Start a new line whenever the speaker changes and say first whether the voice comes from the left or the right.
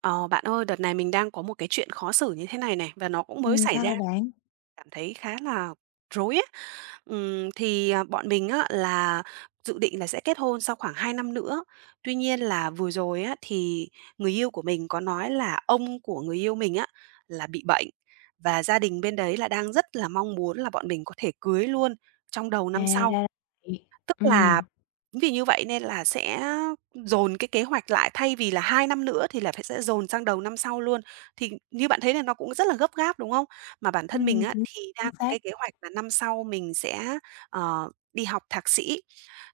right: Ờ, bạn ơi, đợt này mình đang có một cái chuyện khó xử như thế này này và nó cũng mới
left: Ừm,
right: xảy
left: sao
right: ra,
left: vậy bạn?
right: cảm thấy khá là rối á. Thì, à, bọn mình á là dự định là sẽ kết hôn sau khoảng 2 năm nữa. Tuy nhiên là vừa rồi á thì người yêu của mình có nói là ông của người yêu mình á là bị bệnh và gia đình bên đấy là đang rất là mong muốn là bọn mình có thể cưới luôn trong đầu
left: À,
right: năm sau.
left: ra là.
right: Tức
left: Ừm.
right: là chính vì như vậy nên là sẽ dồn cái kế hoạch lại, thay vì là 2 năm nữa thì là phải sẽ dồn sang đầu năm sau luôn. Thì như bạn thấy là nó cũng rất là gấp gáp, đúng không? Mà bản thân mình á,
left: Chính
right: thì đang
left: chính
right: có
left: xác.
right: cái kế hoạch là năm sau mình sẽ, đi học thạc sĩ.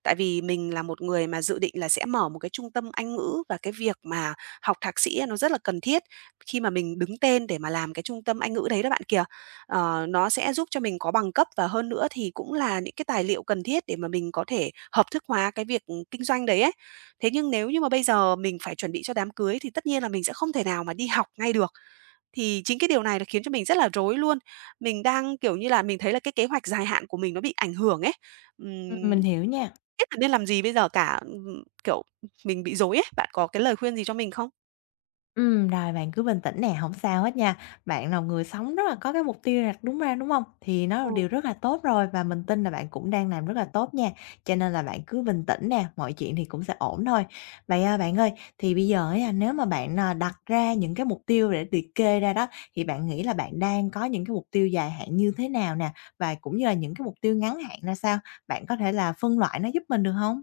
right: Tại vì mình là một người mà dự định là sẽ mở một cái trung tâm Anh ngữ và cái việc mà học thạc sĩ á, nó rất là cần thiết khi mà mình đứng tên để mà làm cái trung tâm Anh ngữ đấy đó bạn kìa. Ờ, nó sẽ giúp cho mình có bằng cấp và hơn nữa thì cũng là những cái tài liệu cần thiết để mà mình có thể hợp thức hóa cái việc, ừ, kinh doanh đấy ấy. Thế nhưng nếu như mà bây giờ mình phải chuẩn bị cho đám cưới thì tất nhiên là mình sẽ không thể nào mà đi học ngay được. Thì chính cái điều này nó khiến cho mình rất là rối luôn. Mình đang, kiểu như là, mình thấy là cái kế hoạch dài hạn của mình nó bị ảnh hưởng ấy.
left: Ừm,
right: Ừm,
left: mình hiểu nha.
right: biết là nên làm gì bây giờ cả, kiểu, mình bị rối ấy. Bạn có cái lời khuyên gì cho mình không?
left: Rồi bạn cứ bình tĩnh nè, không sao hết nha. Bạn là người sống rất là có cái mục tiêu đặt đúng ra, đúng không? Thì nó là
right: Ừ.
left: điều rất là tốt rồi và mình tin là bạn cũng đang làm rất là tốt nha, cho nên là bạn cứ bình tĩnh nè, mọi chuyện thì cũng sẽ ổn thôi. Vậy, à, bạn ơi, thì bây giờ á, nếu mà bạn, đặt ra những cái mục tiêu để liệt kê ra đó, thì bạn nghĩ là bạn đang có những cái mục tiêu dài hạn như thế nào nè? Và cũng như là những cái mục tiêu ngắn hạn ra sao? Bạn có thể là phân loại nó giúp mình được không?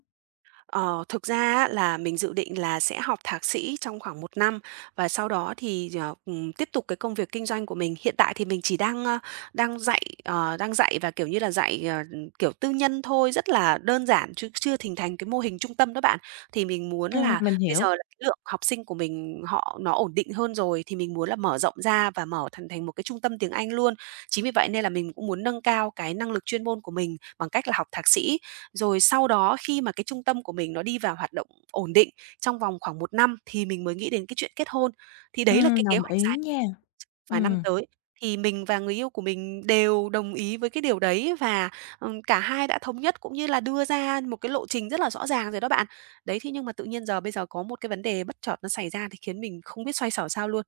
right: Ờ, thực ra á là mình dự định là sẽ học thạc sĩ trong khoảng 1 năm và sau đó thì, tiếp tục cái công việc kinh doanh của mình. Hiện tại thì mình chỉ đang, ơ, đang dạy, ờ, đang dạy và, kiểu như là, dạy, kiểu, tư nhân thôi, rất là đơn giản chứ chưa hình thành cái mô hình trung tâm đó bạn. Thì mình muốn là
left: Mình
right: bây giờ
left: hiểu.
right: là cái lượng học sinh của mình họ nó ổn định hơn rồi thì mình muốn là mở rộng ra và mở thành thành một cái trung tâm tiếng Anh luôn. Chính vì vậy nên là mình cũng muốn nâng cao cái năng lực chuyên môn của mình bằng cách là học thạc sĩ. Rồi sau đó khi mà cái trung tâm của mình nó đi vào hoạt động ổn định trong vòng khoảng 1 năm thì mình mới nghĩ đến cái chuyện kết hôn. Thì đấy là cái kế
left: Đồng
right: hoạch
left: ý
right: dài
left: nha.
right: vài năm
left: Ừm.
right: tới, thì mình và người yêu của mình đều đồng ý với cái điều đấy và, cả hai đã thống nhất cũng như là đưa ra một cái lộ trình rất là rõ ràng rồi đó bạn. Đấy, thế nhưng mà tự nhiên bây giờ có một cái vấn đề bất chợt nó xảy ra thì khiến mình không biết xoay sở sao luôn.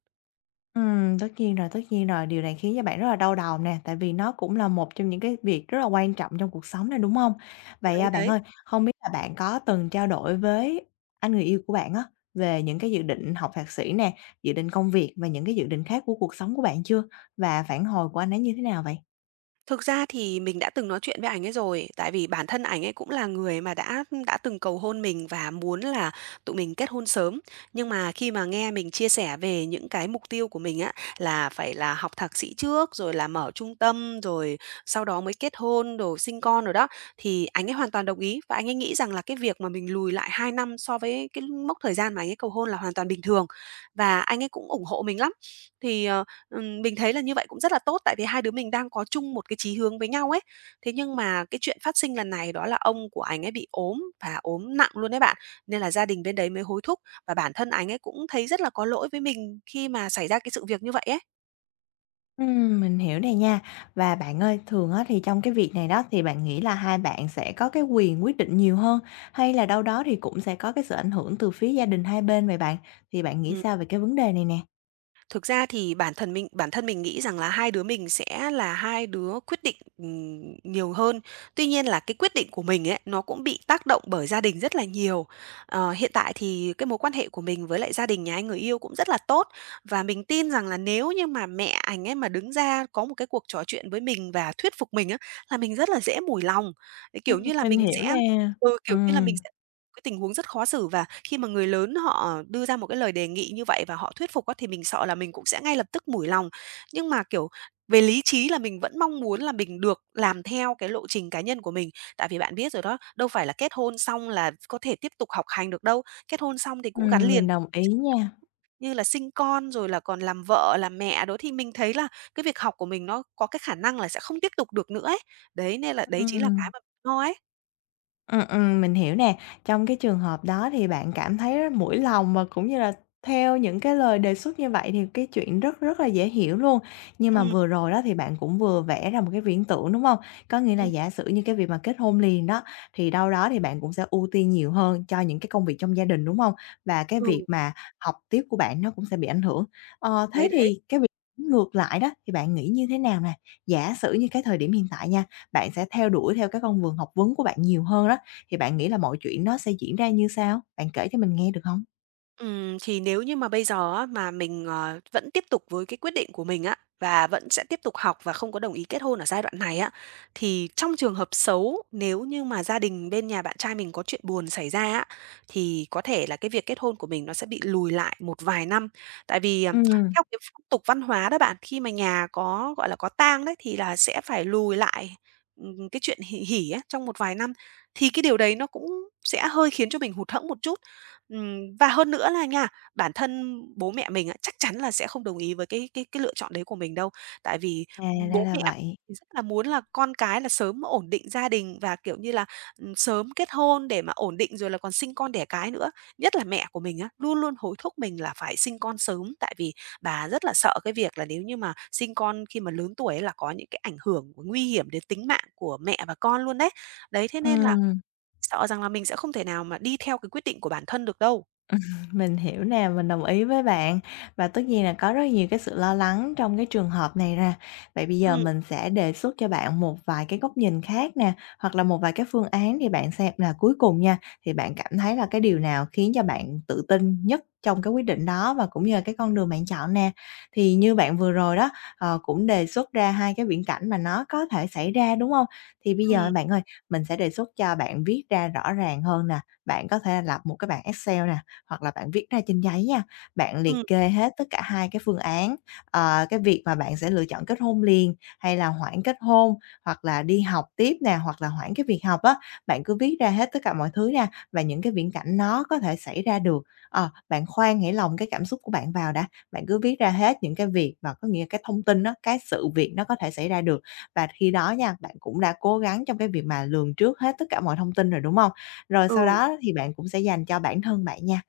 left: Tất nhiên rồi, tất nhiên rồi, điều này khiến cho bạn rất là đau đầu nè, tại vì nó cũng là một trong những cái việc rất là quan trọng trong cuộc sống này, đúng không? Vậy,
right: Đấy,
left: à, bạn
right: đấy.
left: ơi, không biết là bạn có từng trao đổi với anh người yêu của bạn á, về những cái dự định học thạc sĩ nè, dự định công việc và những cái dự định khác của cuộc sống của bạn chưa? Và phản hồi của anh ấy như thế nào vậy?
right: Thực ra thì mình đã từng nói chuyện với ảnh ấy rồi, tại vì bản thân ảnh ấy cũng là người mà đã từng cầu hôn mình và muốn là tụi mình kết hôn sớm. Nhưng mà khi mà nghe mình chia sẻ về những cái mục tiêu của mình á, là phải là học thạc sĩ trước, rồi là mở trung tâm, rồi sau đó mới kết hôn, rồi sinh con rồi đó, thì ảnh ấy hoàn toàn đồng ý và anh ấy nghĩ rằng là cái việc mà mình lùi lại 2 năm so với cái mốc thời gian mà anh ấy cầu hôn là hoàn toàn bình thường và anh ấy cũng ủng hộ mình lắm. Thì, ờ mình thấy là như vậy cũng rất là tốt, tại vì hai đứa mình đang có chung một cái chí hướng với nhau ấy. Thế nhưng mà cái chuyện phát sinh lần này đó là ông của anh ấy bị ốm và ốm nặng luôn đấy bạn, nên là gia đình bên đấy mới hối thúc và bản thân anh ấy cũng thấy rất là có lỗi với mình khi mà xảy ra cái sự việc như vậy ấy.
left: Mình hiểu này nha. Và bạn ơi, thường á thì trong cái việc này đó thì bạn nghĩ là hai bạn sẽ có cái quyền quyết định nhiều hơn, hay là đâu đó thì cũng sẽ có cái sự ảnh hưởng từ phía gia đình hai bên vậy bạn? Thì bạn nghĩ
right: Ừm.
left: sao về cái vấn đề này nè?
right: Thực ra thì bản thân mình nghĩ rằng là hai đứa mình sẽ là hai đứa quyết định, nhiều hơn. Tuy nhiên là cái quyết định của mình ấy, nó cũng bị tác động bởi gia đình rất là nhiều. Ờ, hiện tại thì cái mối quan hệ của mình với lại gia đình nhà anh người yêu cũng rất là tốt, và mình tin rằng là nếu như mà mẹ anh ấy mà đứng ra có một cái cuộc trò chuyện với mình và thuyết phục mình á, là mình rất là dễ mùi lòng. Kiểu như là,
left: Mình
right: mình
left: hiểu
right: sẽ
left: nè.
right: ừ, kiểu như là, mình
left: Ừm,
right: sẽ cái tình huống rất khó xử, và khi mà người lớn họ đưa ra một cái lời đề nghị như vậy và họ thuyết phục á, thì mình sợ là mình cũng sẽ ngay lập tức mủi lòng. Nhưng mà, kiểu, về lý trí là mình vẫn mong muốn là mình được làm theo cái lộ trình cá nhân của mình. Tại vì bạn biết rồi đó, đâu phải là kết hôn xong là có thể tiếp tục học hành được đâu. Kết hôn xong thì cũng gắn
left: mình
right: liền
left: đồng ý nha.
right: như là sinh con rồi là còn làm vợ, làm mẹ đó, thì mình thấy là cái việc học của mình nó có cái khả năng là sẽ không tiếp tục được nữa ấy. Đấy, nên là đấy chính là cái
left: Ừm.
right: mà mình lo ấy.
left: Mình hiểu nè. Trong cái trường hợp đó thì bạn cảm thấy rất mũi lòng và cũng như là theo những cái lời đề xuất như vậy thì cái chuyện rất rất là dễ hiểu luôn. Nhưng mà
right: Ừm,
left: vừa rồi đó thì bạn cũng vừa vẽ ra một cái viễn tưởng, đúng không? Có nghĩa là
right: ừm,
left: giả sử như cái việc mà kết hôn liền đó, thì đâu đó thì bạn cũng sẽ ưu tiên nhiều hơn cho những cái công việc trong gia đình, đúng không? Và cái việc
right: ừ,
left: mà học tiếp của bạn nó cũng sẽ bị ảnh hưởng. Thế
right: đấy, đấy.
left: thì cái việc ngược lại đó thì bạn nghĩ như thế nào nè? Giả sử như cái thời điểm hiện tại nha, bạn sẽ theo đuổi theo cái con đường học vấn của bạn nhiều hơn đó, thì bạn nghĩ là mọi chuyện nó sẽ diễn ra như sao? Bạn kể cho mình nghe được không?
right: Thì nếu như mà bây giờ á, mà mình, vẫn tiếp tục với cái quyết định của mình á, và vẫn sẽ tiếp tục học và không có đồng ý kết hôn ở giai đoạn này á, thì trong trường hợp xấu, nếu như mà gia đình bên nhà bạn trai mình có chuyện buồn xảy ra á, thì có thể là cái việc kết hôn của mình nó sẽ bị lùi lại một vài năm. Tại vì,
left: Ừm.
right: theo cái phong tục văn hóa đó bạn, khi mà nhà có, gọi là, có tang đấy, thì là sẽ phải lùi lại, cái chuyện hỉ hỉ á, trong một vài năm. Thì cái điều đấy nó cũng sẽ hơi khiến cho mình hụt hẫng một chút. Và hơn nữa là nha, bản thân bố mẹ mình á, chắc chắn là sẽ không đồng ý với cái lựa chọn đấy của mình đâu. Tại vì
left: À, ra
right: bố
left: là
right: mẹ
left: vậy.
right: thì rất là muốn là con cái là sớm ổn định gia đình và, kiểu như là, sớm kết hôn để mà ổn định rồi là còn sinh con đẻ cái nữa. Nhất là mẹ của mình á, luôn luôn hối thúc mình là phải sinh con sớm, tại vì bà rất là sợ cái việc là nếu như mà sinh con khi mà lớn tuổi ấy là có những cái ảnh hưởng nguy hiểm đến tính mạng của mẹ và con luôn đấy. Đấy, thế nên là
left: Ừm.
right: sợ rằng là mình sẽ không thể nào mà đi theo cái quyết định của bản thân được đâu.
left: Mình hiểu nè, mình đồng ý với bạn và tất nhiên là có rất nhiều cái sự lo lắng trong cái trường hợp này ra. Vậy bây giờ
right: Ừm,
left: mình sẽ đề xuất cho bạn một vài cái góc nhìn khác nè, hoặc là một vài cái phương án thì bạn xem là cuối cùng nha, thì bạn cảm thấy là cái điều nào khiến cho bạn tự tin nhất trong cái quyết định đó và cũng như là cái con đường bạn chọn nè. Thì như bạn vừa rồi đó, cũng đề xuất ra hai cái viễn cảnh mà nó có thể xảy ra, đúng không? Thì bây giờ
right: ừm,
left: bạn ơi, mình sẽ đề xuất cho bạn viết ra rõ ràng hơn nè, bạn có thể lập một cái bảng Excel nè, hoặc là bạn viết ra trên giấy nha, bạn
right: ừm,
left: liệt kê hết tất cả hai cái phương án, cái việc mà bạn sẽ lựa chọn kết hôn liền hay là hoãn kết hôn, hoặc là đi học tiếp nè, hoặc là hoãn cái việc học á. Bạn cứ viết ra hết tất cả mọi thứ nha và những cái viễn cảnh nó có thể xảy ra được. Bạn khoan nghĩ lòng cái cảm xúc của bạn vào đã, bạn cứ viết ra hết những cái việc mà có nghĩa cái thông tin đó, cái sự việc nó có thể xảy ra được. Và khi đó nha, bạn cũng đã cố gắng trong cái việc mà lường trước hết tất cả mọi thông tin rồi, đúng không? Rồi sau
right: ừ,
left: đó thì bạn cũng sẽ dành cho bản thân bạn nha.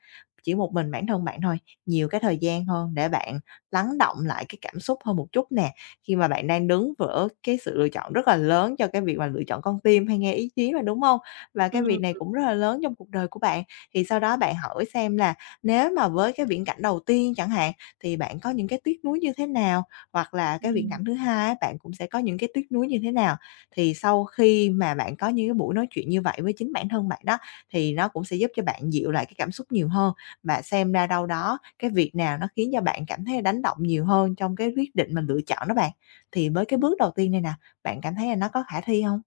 left: Chỉ một mình bản thân bạn thôi, nhiều cái thời gian hơn để bạn lắng động lại cái cảm xúc hơn một chút nè. Khi mà bạn đang đứng giữa cái sự lựa chọn rất là lớn cho cái việc mà lựa chọn con tim hay nghe ý chí mà, đúng không? Và cái
right: ừm,
left: việc này cũng rất là lớn trong cuộc đời của bạn, thì sau đó bạn hỏi xem là nếu mà với cái viễn cảnh đầu tiên chẳng hạn, thì bạn có những cái tiếc nuối như thế nào? Hoặc là cái viễn
right: ừm.
left: cảnh thứ hai á, bạn cũng sẽ có những cái tiếc nuối như thế nào? Thì sau khi mà bạn có những cái buổi nói chuyện như vậy với chính bản thân bạn đó, thì nó cũng sẽ giúp cho bạn dịu lại cái cảm xúc nhiều hơn. Và xem ra đâu đó cái việc nào nó khiến cho bạn cảm thấy đánh động nhiều hơn trong cái quyết định mình lựa chọn đó bạn. Thì với cái bước đầu tiên này nè, bạn cảm thấy là nó có khả thi không?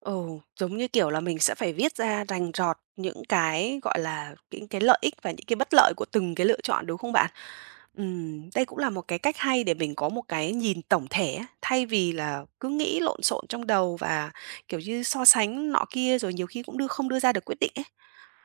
right: Ừ, giống như, kiểu là, mình sẽ phải viết ra rành rọt những cái, gọi là, những cái lợi ích và những cái bất lợi của từng cái lựa chọn, đúng không bạn? Đây cũng là một cái cách hay để mình có một cái nhìn tổng thể á, thay vì là cứ nghĩ lộn xộn trong đầu và, kiểu như, so sánh nọ kia rồi nhiều khi cũng không đưa ra được quyết định ấy.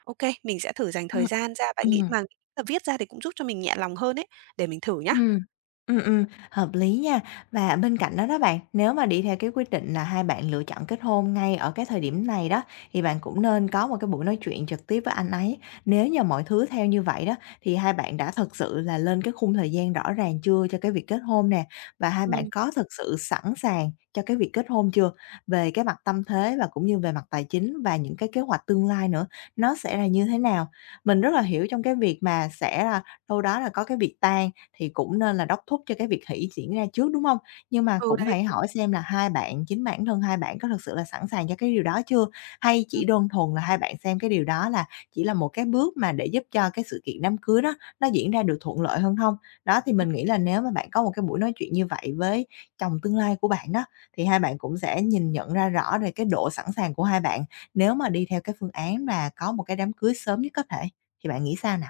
right: Ô kê, mình sẽ thử dành
left: Ừm,
right: thời gian ra, bạn nghĩ
left: ừm.
right: mà là viết ra thì cũng giúp cho mình nhẹ lòng hơn ấy, để mình thử nhá.
left: Ừm, ừm, ừm, hợp lý nha. Và bên cạnh đó đó bạn, nếu mà đi theo cái quyết định là hai bạn lựa chọn kết hôn ngay ở cái thời điểm này đó, thì bạn cũng nên có một cái buổi nói chuyện trực tiếp với anh ấy. Nếu như mọi thứ theo như vậy đó, thì hai bạn đã thật sự là lên cái khung thời gian rõ ràng chưa cho cái việc kết hôn nè? Và hai bạn
right: Ừm,
left: có thực sự sẵn sàng cho cái việc kết hôn chưa? Về cái mặt tâm thế và cũng như về mặt tài chính và những cái kế hoạch tương lai nữa, nó sẽ là như thế nào? Mình rất là hiểu trong cái việc mà sẽ là đâu đó là có cái việc tan thì cũng nên là đốc thúc cho cái việc hỷ diễn ra trước, đúng hông? Nhưng mà
right: ừ,
left: cũng
right: đấy,
left: hãy
right: ừm.
left: hỏi xem là hai bạn, chính bản thân hai bạn có thực sự là sẵn sàng cho cái điều đó chưa? Hay chỉ đơn thuần là hai bạn xem cái điều đó là chỉ là một cái bước mà để giúp cho cái sự kiện đám cưới đó nó diễn ra được thuận lợi hơn hông? Đó, thì mình nghĩ là nếu mà bạn có một cái buổi nói chuyện như vậy với chồng tương lai của bạn đó, thì hai bạn cũng sẽ nhìn nhận ra rõ về cái độ sẵn sàng của hai bạn nếu mà đi theo cái phương án là có một cái đám cưới sớm nhất có thể. Thì bạn nghĩ sao nè?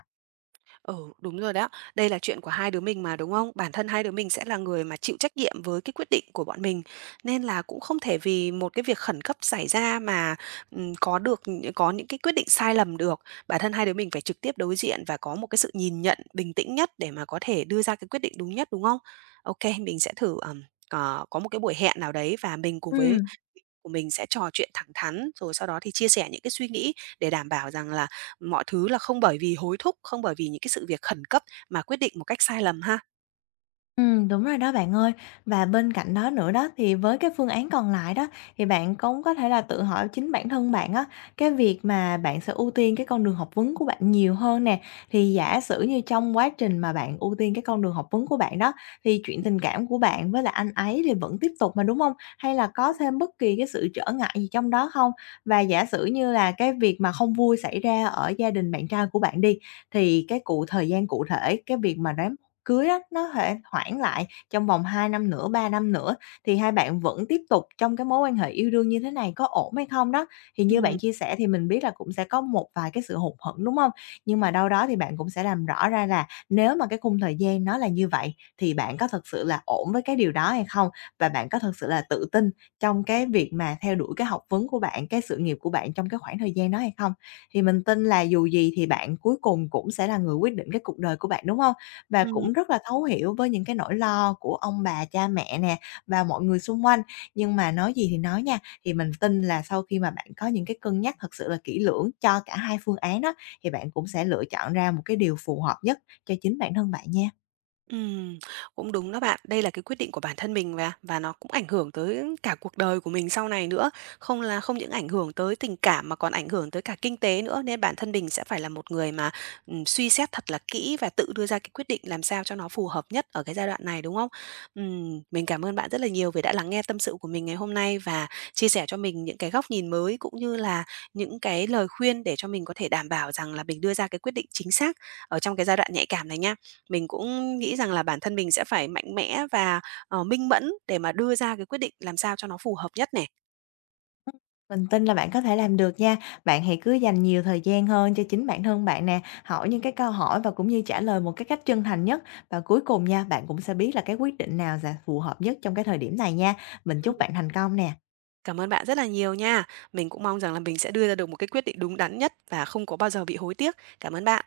right: Ừ, đúng rồi đó. Đây là chuyện của hai đứa mình mà, đúng không? Bản thân hai đứa mình sẽ là người mà chịu trách nhiệm với cái quyết định của bọn mình, nên là cũng không thể vì một cái việc khẩn cấp xảy ra mà, có được nh có những cái quyết định sai lầm được. Bản thân hai đứa mình phải trực tiếp đối diện và có một cái sự nhìn nhận bình tĩnh nhất để mà có thể đưa ra cái quyết định đúng nhất, đúng không? OK, mình sẽ thử, có một cái buổi hẹn nào đấy và mình cùng với
left: Ừm.
right: của mình sẽ trò chuyện thẳng thắn, rồi sau đó thì chia sẻ những cái suy nghĩ để đảm bảo rằng là mọi thứ là không bởi vì hối thúc, không bởi vì những cái sự việc khẩn cấp mà quyết định một cách sai lầm ha.
left: Đúng rồi đó bạn ơi. Và bên cạnh đó nữa đó, thì với cái phương án còn lại đó, thì bạn cũng có thể là tự hỏi chính bản thân bạn á, cái việc mà bạn sẽ ưu tiên cái con đường học vấn của bạn nhiều hơn nè. Thì giả sử như trong quá trình mà bạn ưu tiên cái con đường học vấn của bạn đó, thì chuyện tình cảm của bạn với lại anh ấy thì vẫn tiếp tục mà, đúng không? Hay là có thêm bất kỳ cái sự trở ngại gì trong đó không? Và giả sử như là cái việc mà không vui xảy ra ở gia đình bạn trai của bạn đi, thì cái cụ thời gian cụ thể, cái việc mà đám cưới á, nó thể hoãn lại trong vòng 2 năm nữa, 3 năm nữa, thì hai bạn vẫn tiếp tục trong cái mối quan hệ yêu đương như thế này có ổn hay không đó? Thì như bạn
right: Ừm,
left: chia sẻ thì mình biết là cũng sẽ có một vài cái sự hụt hẫng, đúng không? Nhưng mà đâu đó thì bạn cũng sẽ làm rõ ra là nếu mà cái khung thời gian nó là như vậy thì bạn có thực sự là ổn với cái điều đó hay không? Và bạn có thực sự là tự tin trong cái việc mà theo đuổi cái học vấn của bạn, cái sự nghiệp của bạn trong cái khoảng thời gian đó hay không? Thì mình tin là dù gì thì bạn cuối cùng cũng sẽ là người quyết định cái cuộc đời của bạn, đúng không, và
right: ừm.
left: cũng rất là thấu hiểu với những cái nỗi lo của ông bà, cha mẹ nè và mọi người xung quanh. Nhưng mà nói gì thì nói nha, thì mình tin là sau khi mà bạn có những cái cân nhắc thật sự là kỹ lưỡng cho cả hai phương án đó, thì bạn cũng sẽ lựa chọn ra một cái điều phù hợp nhất cho chính bản thân bạn nha.
right: Ừm, cũng đúng đó bạn. Đây là cái quyết định của bản thân mình và nó cũng ảnh hưởng tới cả cuộc đời của mình sau này nữa. Không những ảnh hưởng tới tình cảm mà còn ảnh hưởng tới cả kinh tế nữa, nên bản thân mình sẽ phải là một người mà, suy xét thật là kỹ và tự đưa ra cái quyết định làm sao cho nó phù hợp nhất ở cái giai đoạn này, đúng không? Mình cảm ơn bạn rất là nhiều vì đã lắng nghe tâm sự của mình ngày hôm nay và chia sẻ cho mình những cái góc nhìn mới, cũng như là những cái lời khuyên để cho mình có thể đảm bảo rằng là mình đưa ra cái quyết định chính xác ở trong cái giai đoạn nhạy cảm này nha. Mình cũng nghĩ rằng là bản thân mình sẽ phải mạnh mẽ và, minh mẫn để mà đưa ra cái quyết định làm sao cho nó phù hợp nhất này.
left: Mình tin là bạn có thể làm được nha. Bạn hãy cứ dành nhiều thời gian hơn cho chính bản thân bạn nè, hỏi những cái câu hỏi và cũng như trả lời một cái cách chân thành nhất. Và cuối cùng nha, bạn cũng sẽ biết là cái quyết định nào là phù hợp nhất trong cái thời điểm này nha. Mình
right: Ừm.
left: chúc bạn thành công nè.
right: Cảm ơn bạn rất là nhiều nha. Mình cũng mong rằng là mình sẽ đưa ra được một cái quyết định đúng đắn nhất và không có bao giờ bị hối tiếc. Cảm ơn bạn.